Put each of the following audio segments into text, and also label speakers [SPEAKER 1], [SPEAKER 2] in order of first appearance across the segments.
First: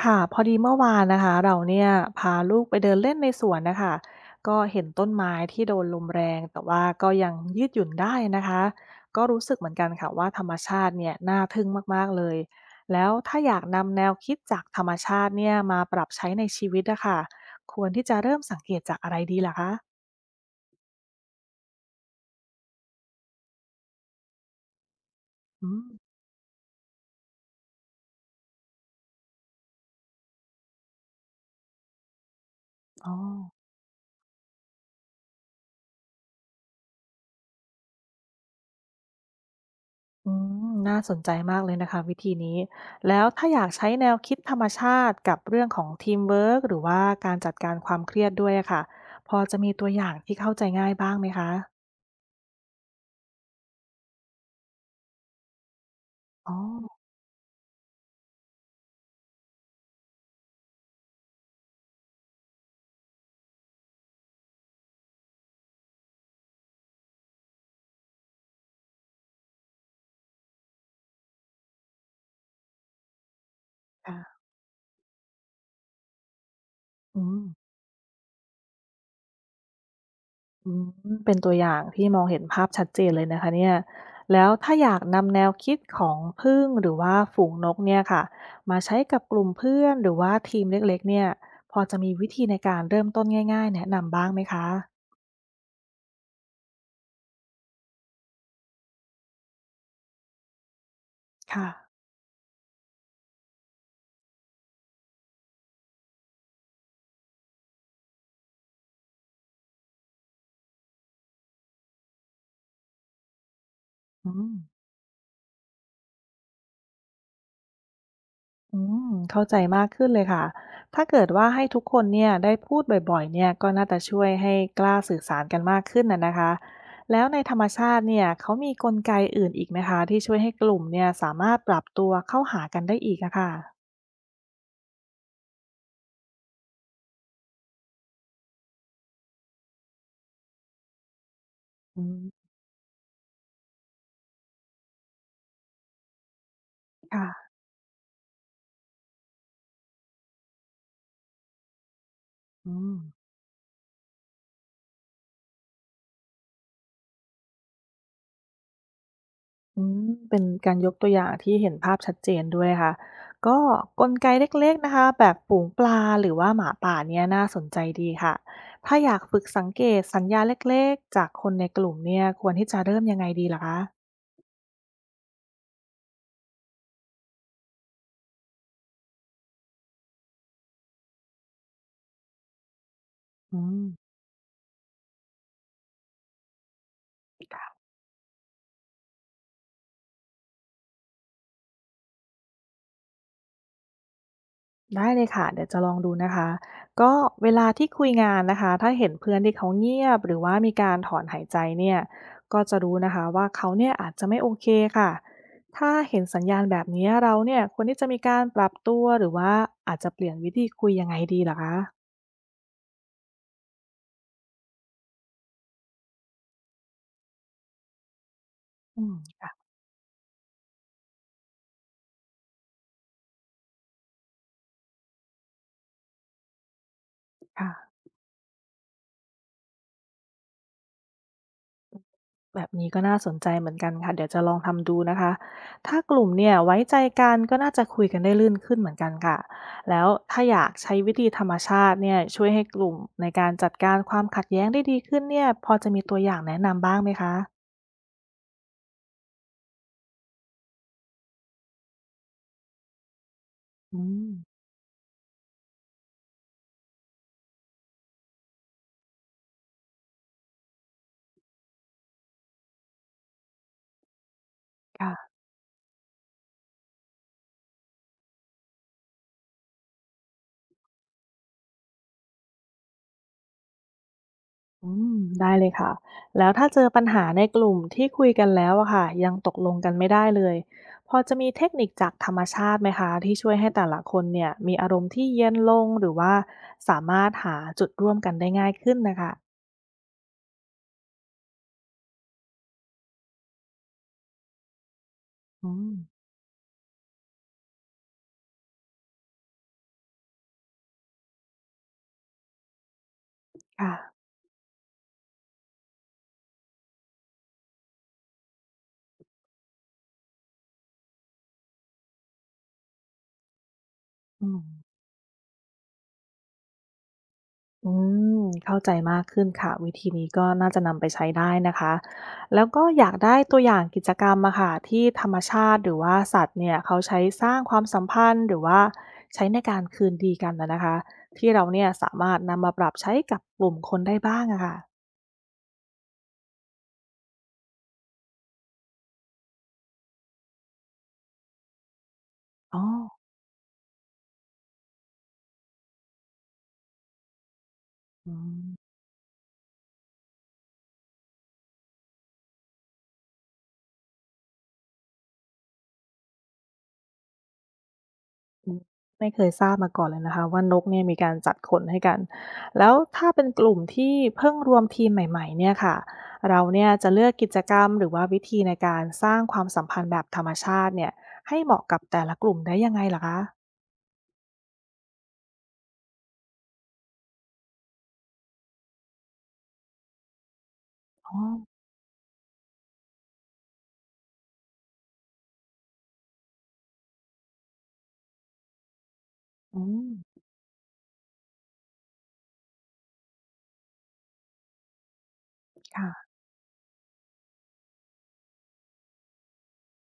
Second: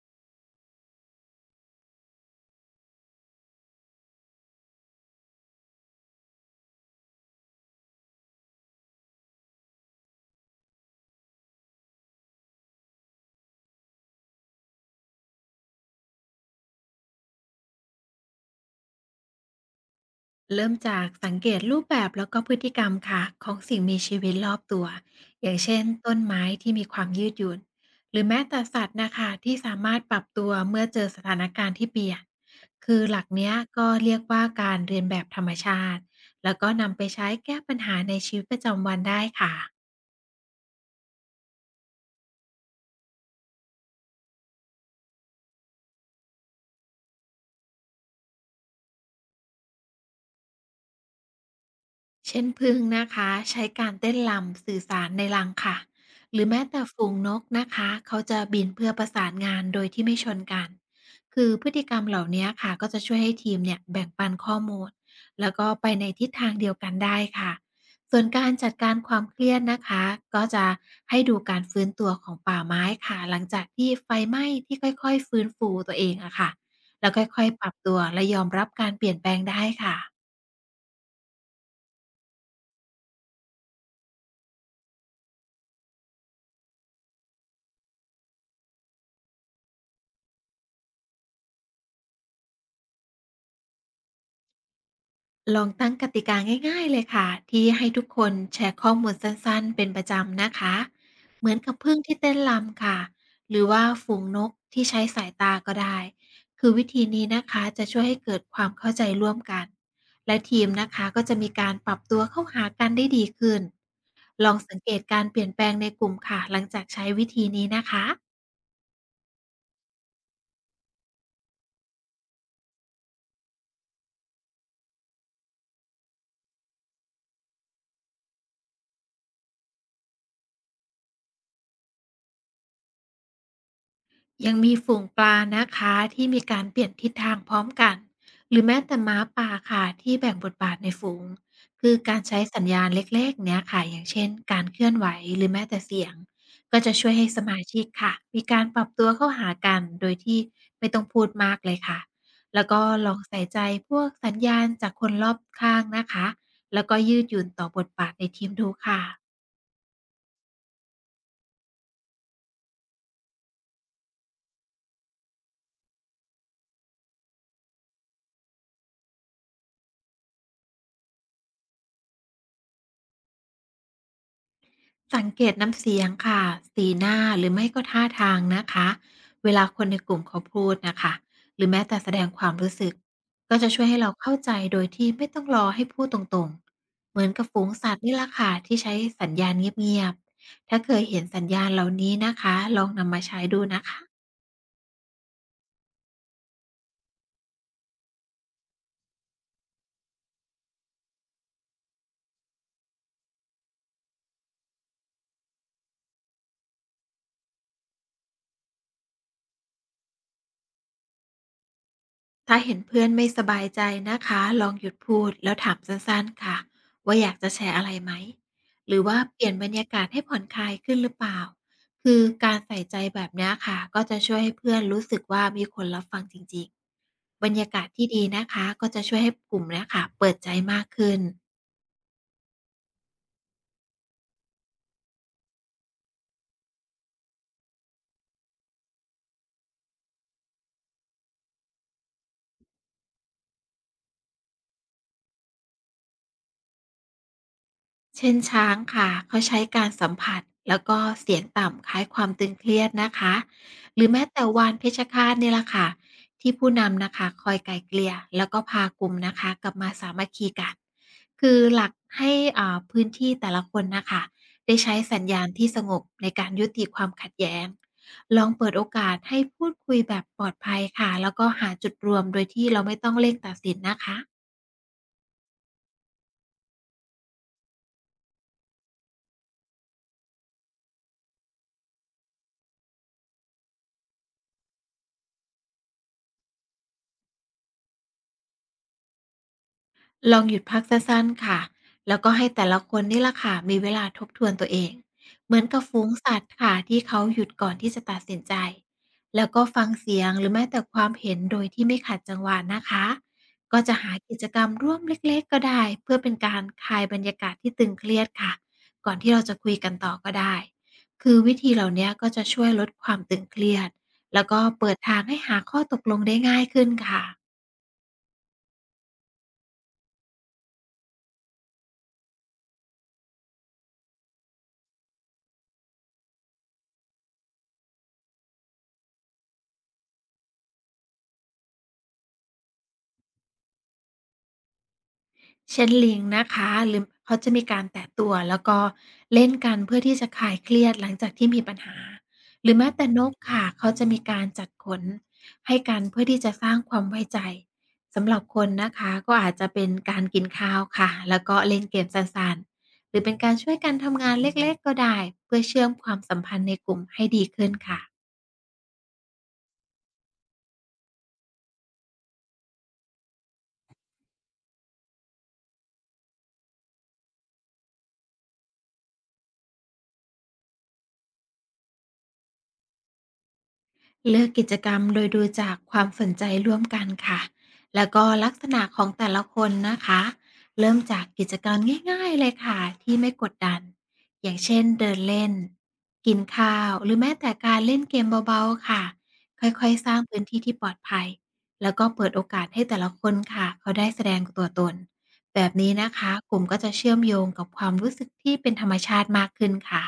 [SPEAKER 1] ค่ะพอดีเมื่อวานนะคะเราเนี่ยพาลูกไปเดินเล่นในสวนนะคะก็เห็นต้นไม้ที่โดนลมแรงแต่ว่าก็ยังยืดหยุ่นได้นะคะก็รู้สึกเหมือนกันค่ะว่าธรรมชาติเนี่ยน่าทึ่งมากๆเลยแล้วถ้าอยากนำแนวคิดจากธรรมชาติเนี่ยมาปรับใช้ในชีวิตอะค่ะควรที่จะเริ่มสังเกตจากอะไรดีล่ะคะ
[SPEAKER 2] เริ่มจากสังเกตรูปแบบแล้วก็พฤติกรรมค่ะของสิ่งมีชีวิตรอบตัวอย่าง
[SPEAKER 1] อื
[SPEAKER 2] เช่น
[SPEAKER 1] ม
[SPEAKER 2] ต้นไม้ที่มีความยืดหยุ่นหรือแม้แต่สัตว์นะคะที่สามารถปรับตัวเมื่อเจอสถานการณ์ที่เปลี่ยนคือ
[SPEAKER 1] อ๋อ
[SPEAKER 2] หลักเนี้ยก็เรียกว่าการเรียนแบบธรรมชาติแล้วก็นำไปใช้แก้ปัญหาในชีวิตประจำวันได้ค่ะ
[SPEAKER 1] อืมน่าสนใจมากเลยนะคะวิธีนี้แล้วถ้าอยากใช้แนวคิดธรรมชาติกับเรื่องของทีมเวิร์กหรือว่าการจัดการความเครียดด้วยอะค่ะพอจะมีตัวอย่างที่เข้าใจง่ายบ้างไหมคะ
[SPEAKER 2] เช่นผึ้งนะคะใช้การเต้นรำสื่อสารในรังค่ะหรือ
[SPEAKER 1] อ๋
[SPEAKER 2] แม้แต่
[SPEAKER 1] อ
[SPEAKER 2] ฝูงนกนะคะเขาจะบินเพื่อประสานงานโดยที่ไม่ชนกันคือพฤติกรรมเหล่านี้ค่ะก็จะช่วยให้ทีมเนี่ยแบ่งปันข้อมูลแล้วก็ไปในทิศทางเดียวกันได้ค่ะส่วนการจัดการความเครียดนะคะก็จะให้ดูการฟื้นตัวของป่าไม้ค่ะหลังจากที่ไฟไห
[SPEAKER 1] ค่ะ
[SPEAKER 2] ม้ที่ค่อยๆฟื้นฟูตัวเองอะค่ะแล้ว
[SPEAKER 1] อื
[SPEAKER 2] ค่
[SPEAKER 1] ม
[SPEAKER 2] อยๆปรับตัวและยอมรับการเปลี่ยนแปลงได้ค่ะ
[SPEAKER 1] อืมเป็นตัวอย่างที่มองเห็นภาพชัดเจนเลยนะคะเนี่ยแล้วถ้าอยากนำแนวคิดของผึ้งหรือว่าฝูงนกเนี่ยค่ะมาใช้กับกลุ่มเพื่อนหรือว่าทีมเล็กๆเนี่ยพอจะมีวิธีในการเริ่มต้นง่ายๆแนะนำบ้างไหมคะ
[SPEAKER 2] ลองตั้งกติกาง่ายๆเลยค่ะที่ให้ทุกคนแชร์ข้อมูลสั้นๆเป็นประจำนะคะเหมือน
[SPEAKER 1] ค่ะ
[SPEAKER 2] กับผึ้งที่เต้นรำค่ะหรือว่าฝูงนกที่ใช้สายตาก็ได้คือวิธีนี้นะคะจะช่วยให้เกิดความเข้าใจร่วมกันและทีมนะคะก็จะมีการปรับตัวเข้าหากันได้ดีขึ้น
[SPEAKER 1] อื
[SPEAKER 2] ล
[SPEAKER 1] ม
[SPEAKER 2] องสังเกตการเปลี่ยนแปลงในกลุ่มค่ะหลังจากใช้วิธีนี้นะคะ
[SPEAKER 1] อืมเข้าใจมากขึ้นเลยค่ะ ถ้าเกิดว่าให้ทุกคนเนี่ยได้พูดบ่อยๆ เนี่ยก็น่าจะช่วยให้กล้าสื่อสารกันมากขึ้นนะคะ แล้วในธรรมชาติเนี่ยเขามีกลไกอื่นอีกไหมคะที่ช่วยให้กลุ่มเนี่ยสามารถปรับตัวเข้าหากันได้อีกอะค่ะ
[SPEAKER 2] ยังมีฝูงปลานะคะที่มีการเปลี่ยนทิศทางพร้อมกันหรือแม้แต่ม้าป่าค่ะที่แบ่งบทบาทในฝูงคือ
[SPEAKER 1] อื
[SPEAKER 2] การใช้
[SPEAKER 1] ม
[SPEAKER 2] สัญญาณเล็กๆเนี้ยค่ะอย่างเช่นการเคลื่อนไหวหรือแม้แต่เสียงก็จะช่วยให้ส
[SPEAKER 1] ค่ะ
[SPEAKER 2] มาชิกค่ะมีการปรับตัวเข้าหากันโดยที่ไม่ต้องพูดมากเลยค่ะแล้ว
[SPEAKER 1] อื
[SPEAKER 2] ก็
[SPEAKER 1] ม
[SPEAKER 2] ลองใส่ใจพวกสัญญาณจากคนรอบข้างนะคะแล้วก็ยืดหยุ่นต่อบทบาทในทีมดูค่ะ
[SPEAKER 1] อืมเป็นการยกตัวอย่างที่เห็นภาพชัดเจนด้วยค่ะก็กลไกเล็กๆนะคะแบบฝูงปลาหรือว่าหมาป่าเนี่ยน่าสนใจดีค่ะถ้าอยากฝึกสังเกตสัญญาณเล็กๆจากคนในกลุ่มเนี่ยควรที่จะเริ่มยังไงดีล่ะคะ
[SPEAKER 2] สังเกตน้ำเสียงค่ะสีหน้าหรือไม่ก็ท่าทางนะคะเวลาคนในกลุ่มเขาพูดนะคะหรือแม้แต่แสดงความรู้สึกก็
[SPEAKER 1] อื
[SPEAKER 2] จะ
[SPEAKER 1] ม
[SPEAKER 2] ช่วยให้เราเข้าใจโดยที่ไม่ต้องรอให้พูดตรงๆเหมือนกับฝูงสัตว์นี่ละค่ะที่ใช้สัญญาณเงียบๆถ้าเคยเห็นสัญญาณเหล่านี้นะคะลองนำมาใช้ดูนะคะ
[SPEAKER 1] ได้เลยค่ะเดี๋ยวจะลองดูนะคะก็เวลาที่คุยงานนะคะถ้าเห็นเพื่อนที่เขาเงียบหรือว่ามีการถอนหายใจเนี่ยก็จะรู้นะคะว่าเขาเนี่ยอาจจะไม่โอเคค่ะถ้าเห็นสัญญาณแบบนี้เราเนี่ยควรที่จะมีการปรับตัวหรือว่าอาจจะเปลี่ยนวิธีคุยยังไงดีเหรอคะ
[SPEAKER 2] ถ้าเห็นเพื่อนไม่สบายใจนะคะลองหยุดพูดแล้วถามสั้นๆค่ะว่าอยากจะแชร์อะไรไหมหรื
[SPEAKER 1] อื
[SPEAKER 2] อ
[SPEAKER 1] ม
[SPEAKER 2] ว่าเปลี่
[SPEAKER 1] ค่ะ
[SPEAKER 2] ยนบรรยากาศให้ผ่อนคลายขึ้นหรือเปล่าคือการใส่ใจแบบเนี้ยค่ะก็จะช่วยให้เพื่อนรู้สึกว่ามีคนรับฟังจริงๆบรร
[SPEAKER 1] ค่ะ
[SPEAKER 2] ยากาศที่ดีนะคะก็จะช่วยให้กลุ่มเนี้ยค่ะเปิดใจมากขึ้น
[SPEAKER 1] แบบนี้ก็น่าสนใจเหมือนกันค่ะเดี๋ยวจะลองทำดูนะคะถ้ากลุ่มเนี่ยไว้ใจกันก็น่าจะคุยกันได้ลื่นขึ้นเหมือนกันค่ะแล้วถ้าอยากใช้วิธีธรรมชาติเนี่ยช่วยให้กลุ่มในการจัดการความขัดแย้งได้ดีขึ้นเนี่ยพอจะมีตัวอย่างแนะนำบ้างไหมคะ
[SPEAKER 2] เช่นช้างค่ะเขาใช้การสัมผัสแล้วก็เสียงต่ำคล้ายความตึงเครียดนะคะ
[SPEAKER 1] อื
[SPEAKER 2] หรือแม้
[SPEAKER 1] ม
[SPEAKER 2] แต่วานเพชฌฆาตนี่แหละค่ะที่ผู้นำนะคะคอยไกลเกลี่ยแล้วก็พากลุ่มนะคะกลับมาสามัคคีกันคือหลักให้พื้นที่แต่ละคนนะคะได้ใช้สัญ
[SPEAKER 1] ค่ะ
[SPEAKER 2] ญาณที่สงบในการยุติความขัดแย้งลองเปิดโอกาสให้พูดคุยแบบปลอดภัยค่ะแล้วก็หาจุดรวมโดยที่เราไม่ต้องเร่งตัดสินนะคะ
[SPEAKER 1] อืมได้เลยค่ะแล้วถ้าเจอปัญหาในกลุ่มที่คุยกันแล้วอะค่ะยังตกลงกันไม่ได้เลยพอจะมีเทคนิคจากธรรมชาติไหมคะที่ช่วยให้แต่ละคนเนี่ยมีอารมณ์ที่เย็นลงหรือว่าสามารถหาจุดร่วมกันได้ง่ายขึ้นนะคะ
[SPEAKER 2] ลองหยุดพักสั้นๆค่ะแล้วก็ให้แต่ละคนนี่ละค่ะมีเวลาทบทวนตัวเอง เหมือน
[SPEAKER 1] อื
[SPEAKER 2] กับ
[SPEAKER 1] ม
[SPEAKER 2] ฝูงสัตว์ค่ะที่เขาหยุดก่อนที่จะตัดสินใจ แล้วก็ฟังเสียงหรือแม้แต่ความเห็นโดยที่ไม่ขัดจังหวะนะคะ ก็
[SPEAKER 1] ค่ะ
[SPEAKER 2] จะหากิจกรรมร่วมเล็กๆก็ได้เพื่อเป็นการคลายบรรยากาศที่ตึงเครียดค่ะ ก่อนที่เราจะคุยกันต่อก็ได้คือวิธีเหล่านี้ก็จะช่วยลดความตึงเครียดแล้
[SPEAKER 1] อื
[SPEAKER 2] วก็
[SPEAKER 1] ม
[SPEAKER 2] เปิดทางให้หาข้อตกลงได้ง่ายขึ้นค่ะ
[SPEAKER 1] อืมเข้าใจมากขึ้นค่ะวิธีนี้ก็น่าจะนำไปใช้ได้นะคะแล้วก็อยากได้ตัวอย่างกิจกรรมอะค่ะที่ธรรมชาติหรือว่าสัตว์เนี่ยเขาใช้สร้างความสัมพันธ์หรือว่าใช้ในการคืนดีกันนะคะที่เราเนี่ยสามารถนำมาปรับใช้กับกลุ่มคนได้บ้างอะค่ะ
[SPEAKER 2] เชนลิงนะคะหรือเขาจะมีการแตะตัวแล้วก็เล่นกันเพื่อที่จะคลายเครียดหลังจากที่มีปัญหาหรื
[SPEAKER 1] อ๋
[SPEAKER 2] อ
[SPEAKER 1] อ
[SPEAKER 2] แม้แต่นกค่ะเขาจะมีการจัดขนให้กันเพื่อที่จะสร้างความไว้ใจสำ
[SPEAKER 1] อื
[SPEAKER 2] หรับคน
[SPEAKER 1] ม
[SPEAKER 2] นะคะก็อาจจะเป็นการกินข้าวค่ะแล้วก็เล่นเกมสั้นๆหรือเป็นการช่วยกันทำงานเล็กๆก็ได้เพื่อเชื่อมความสัมพันธ์ในกลุ่มให้ดีขึ้นค่ะ
[SPEAKER 1] อืมไม่เคยทราบมาก่อนเลยนะคะว่านกเนี่ยมีการจัดขนให้กันแล้วถ้าเป็นกลุ่มที่เพิ่งรวมทีมใหม่ๆเนี่ยค่ะเราเนี่ยจะเลือกกิจกรรมหรือว่าวิธีในการสร้างความสัมพันธ์แบบธรรมชาติเนี่ยให้เหมาะกับแต่ละกลุ่มได้ยังไงลหรคะ
[SPEAKER 2] เลือกกิจกรรมโดยดูจากความสนใจร่วมกันค่ะ แล้วก็ลักษณะของแต่ละคนนะคะ เริ่มจาก
[SPEAKER 1] อ๋อ
[SPEAKER 2] กิจกรรมง่ายๆเลยค่ะที่ไม่กดดันอย่างเช่นเดินเล่น กินข้าว หรือแม้แต่การเล่นเกมเบาๆค่ะ ค่
[SPEAKER 1] อื
[SPEAKER 2] อยๆ
[SPEAKER 1] ม
[SPEAKER 2] สร้างพื้นที่ที่ปลอดภัย แล้วก็เปิดโอกาสให้แต่ละคนค่ะเขาได้แสดงตัวตนแบบนี้นะ
[SPEAKER 1] ค่ะ
[SPEAKER 2] คะกลุ่มก็จะเชื่อมโยงกับความรู้สึกที่เป็นธรรมชาติมากขึ้นค่ะ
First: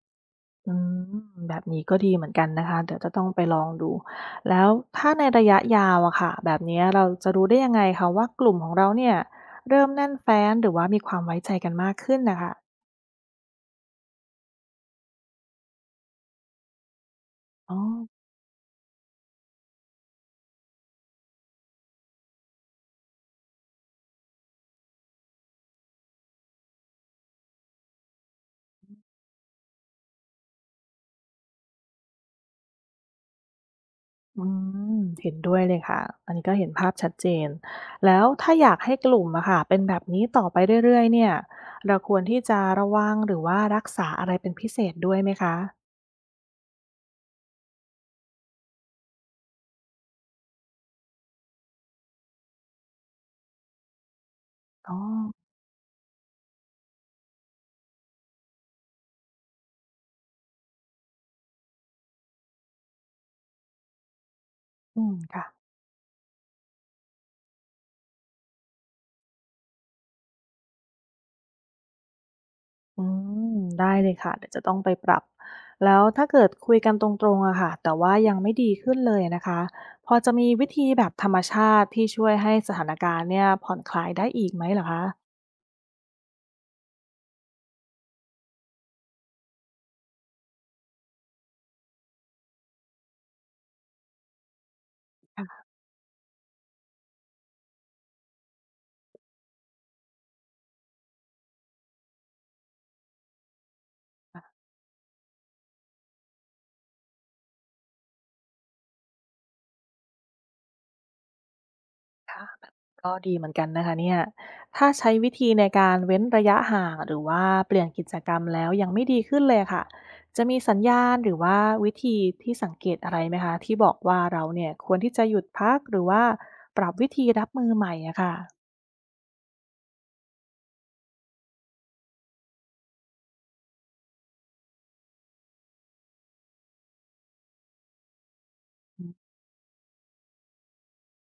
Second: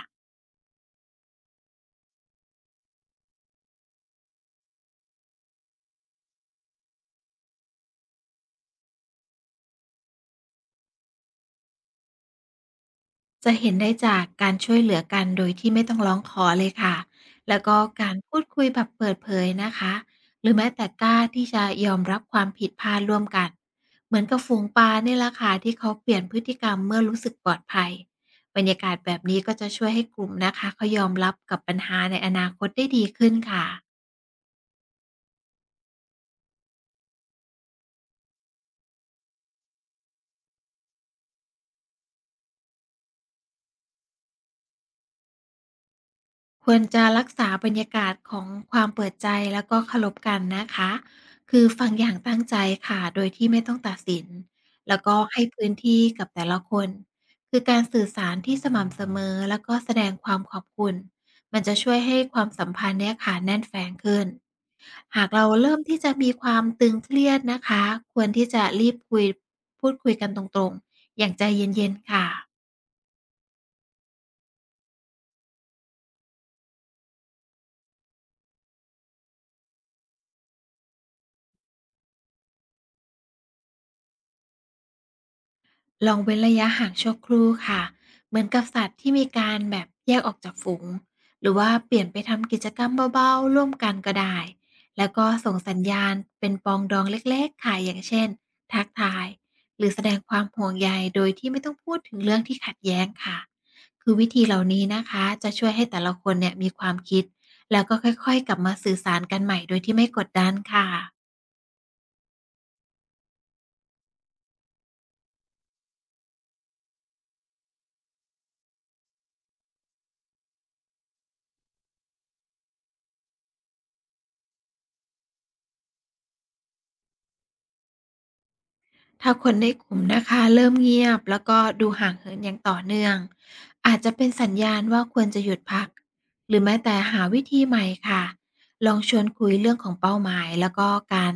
[SPEAKER 1] อืมแบบนี้ก็ดีเหมือนกันนะคะเดี๋ยวจะต้องไปลองดูแล้วถ้าในระยะยาวอะค่ะแบบนี้เราจะรู้ได้ยังไงคะว่ากลุ่มของเราเนี่ยเริ่มแน่นแฟ้นหรือว่ามีความไว้ใจกันมากขึ้นนะคะ
[SPEAKER 2] จะเห็นได้จากการช่วยเหลือกันโดยที่ไม่ต้องร้องขอเลยค่ะ แล้ว
[SPEAKER 1] อ๋อ
[SPEAKER 2] ก็การพูดคุยแบบเปิดเผยนะคะหรือแม้แต่กล้าที่จะยอมรับความผิดพลาดร่วมกัน เหมือนกับฝูงปลาเนี่ยแหละค่ะที่เขาเปลี่ยนพฤติกรรมเมื่อรู้สึกปลอดภัยบรรยากาศแบบนี้ก็จะช่วยให้กลุ่มนะคะเขายอมรับกับปัญหาในอนาคตได้ดีขึ้นค่ะ
[SPEAKER 1] อืมเห็นด้วยเลยค่ะอันนี้ก็เห็นภาพชัดเจนแล้วถ้าอยากให้กลุ่มอะค่ะเป็นแบบนี้ต่อไปเรื่อยๆเนี่ยเราควรที่จะระวังหรือว่ารักษาอะไรเป็นพิเศษด้วยไหมคะ
[SPEAKER 2] ควรจะรักษาบรรยากาศของความเปิดใจแล้วก็เคารพกันนะคะคือฟังอย่างตั้งใจค่ะโดยที่ไม่ต้องตัดสิน
[SPEAKER 1] อ๋อ
[SPEAKER 2] แล้วก็ให้พื้นที่กับแต่ละคนคือการสื่อสารที่สม่ำเสมอแล้วก็แสดงความขอบคุณมันจะช่วยให้ความสัมพันธ์เนี่ยค่ะแน่นแฟ้งขึ้น
[SPEAKER 1] อืม
[SPEAKER 2] หาก
[SPEAKER 1] ค่ะ
[SPEAKER 2] เราเริ่มที่จะมีความตึงเครียดนะคะควรที่จะรีบคุยพูดคุยกันตรงๆอย่างใจเย็นๆค่ะ
[SPEAKER 1] อืมได้เลยค่ะเดี๋ยวจะต้องไปปรับแล้วถ้าเกิดคุยกันตรงๆอะค่ะแต่ว่ายังไม่ดีขึ้นเลยนะคะพอจะมีวิธีแบบธรรมชาติที่ช่วยให้สถานการณ์เนี่ยผ่อนคลายได้อีกไหมเหรอคะ
[SPEAKER 2] ลองเว้นระยะห่างชั่วครู่ค่ะเหมือนกับสัตว์ที่มีการแบบแยกออกจากฝูงหรือว่าเปลี่ยนไปทำกิจกรรมเบาๆร่วมกันก็ได้ แล้วก็ส่งสัญญาณเป็นปองดองเล็กๆค่ะอย่างเช่นทักทายหรือแสดงความห่วงใยโดยที่ไม่ต้องพูดถึงเรื่องที่ขัดแย้งค่ะ คือวิธีเหล่านี้นะคะจะช่วยให้แต่ละคนเนี่ยมีความคิดแล้วก็ค่อยๆกลับมาสื่อสารกันใหม่โดยที่ไม่กดดันค่ะ
[SPEAKER 1] ค่ะแบบก็ดีเหมือนกันนะคะเนี่ยถ้าใช้วิธีในการเว้นระยะห่างหรือว่าเปลี่ยนกิจกรรมแล้วยังไม่ดีขึ้นเลยค่ะจะมีสัญญาณหรือว่าวิธีที่สังเกตอะไรไหมคะที่บอกว่าเราเนี่ยควรที่จะหยุดพักหรือว่าปรับวิธีรับมือใหม่อะค่ะ
[SPEAKER 2] ถ้าคนในกลุ่มนะคะเริ่มเงียบแล้วก็ดูห่างเหินอย่างต่อเนื่องอาจจะเป็นสัญญาณว่าควรจะหยุดพักหรือแม้แต่หาวิธีใหม่ค่ะลองชวนคุยเรื่องของเป้าหมายแล้วก็การ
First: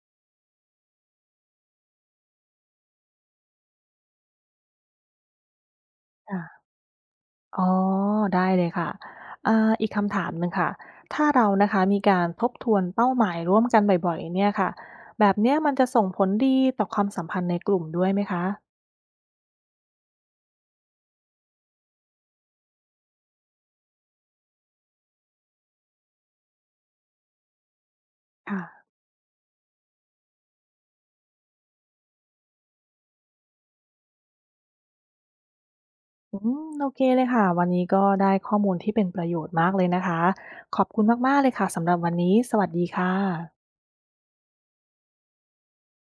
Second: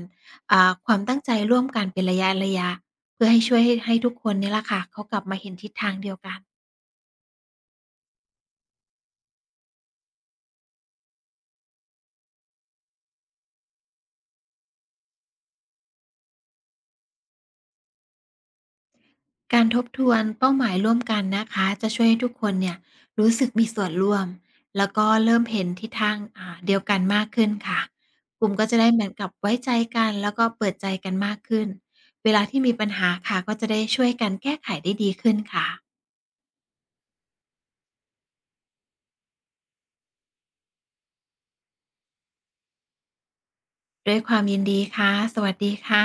[SPEAKER 2] ความตั้งใจร่วมกันเป็นระยะระยะเพื่อให้ช่วยให้ทุกคนเนี่ยละค่ะเขากลับมาเห็นทิศทางเดียวกัน
[SPEAKER 1] ค่ะอ๋อได้เลยค่ะอีกคำถามหนึ่งค่ะถ้าเรานะคะมีการทบทวนเป้าหมายร่วมกันบ่อยๆเนี่ยค่ะแบบเนี้ยมันจะส่งผลดีต่อความสัมพันธ์ในกลุ่มด้วยไหมคะ
[SPEAKER 2] การทบทวนเป้าหมายร่วมกันนะคะจะช่วยให้ทุกคนเนี่ยรู้สึกมีส่วนร่วมแล้วก็เริ่มเห็นทิศทางเดียวกันมากขึ้นค่ะกลุ่ม
[SPEAKER 1] ค่ะ
[SPEAKER 2] ก็จะได้เหมือนกับไว้ใจกันแล้วก็เปิดใจกันมากขึ้นเวลาที่มีปัญหาค่ะก็จะได้ช่วยกันแก้ไขได้ดีขึ้นค่ะ
[SPEAKER 1] อืมโอเคเลยค่ะวันนี้ก็ได้ข้อมูลที่เป็นประโยชน์มากเลยนะคะขอบคุณมากๆเลยค่ะสำหรับวันนี้สวัสดีค่ะ
[SPEAKER 2] ด้วยความยินดีค่ะสวัสดีค่ะ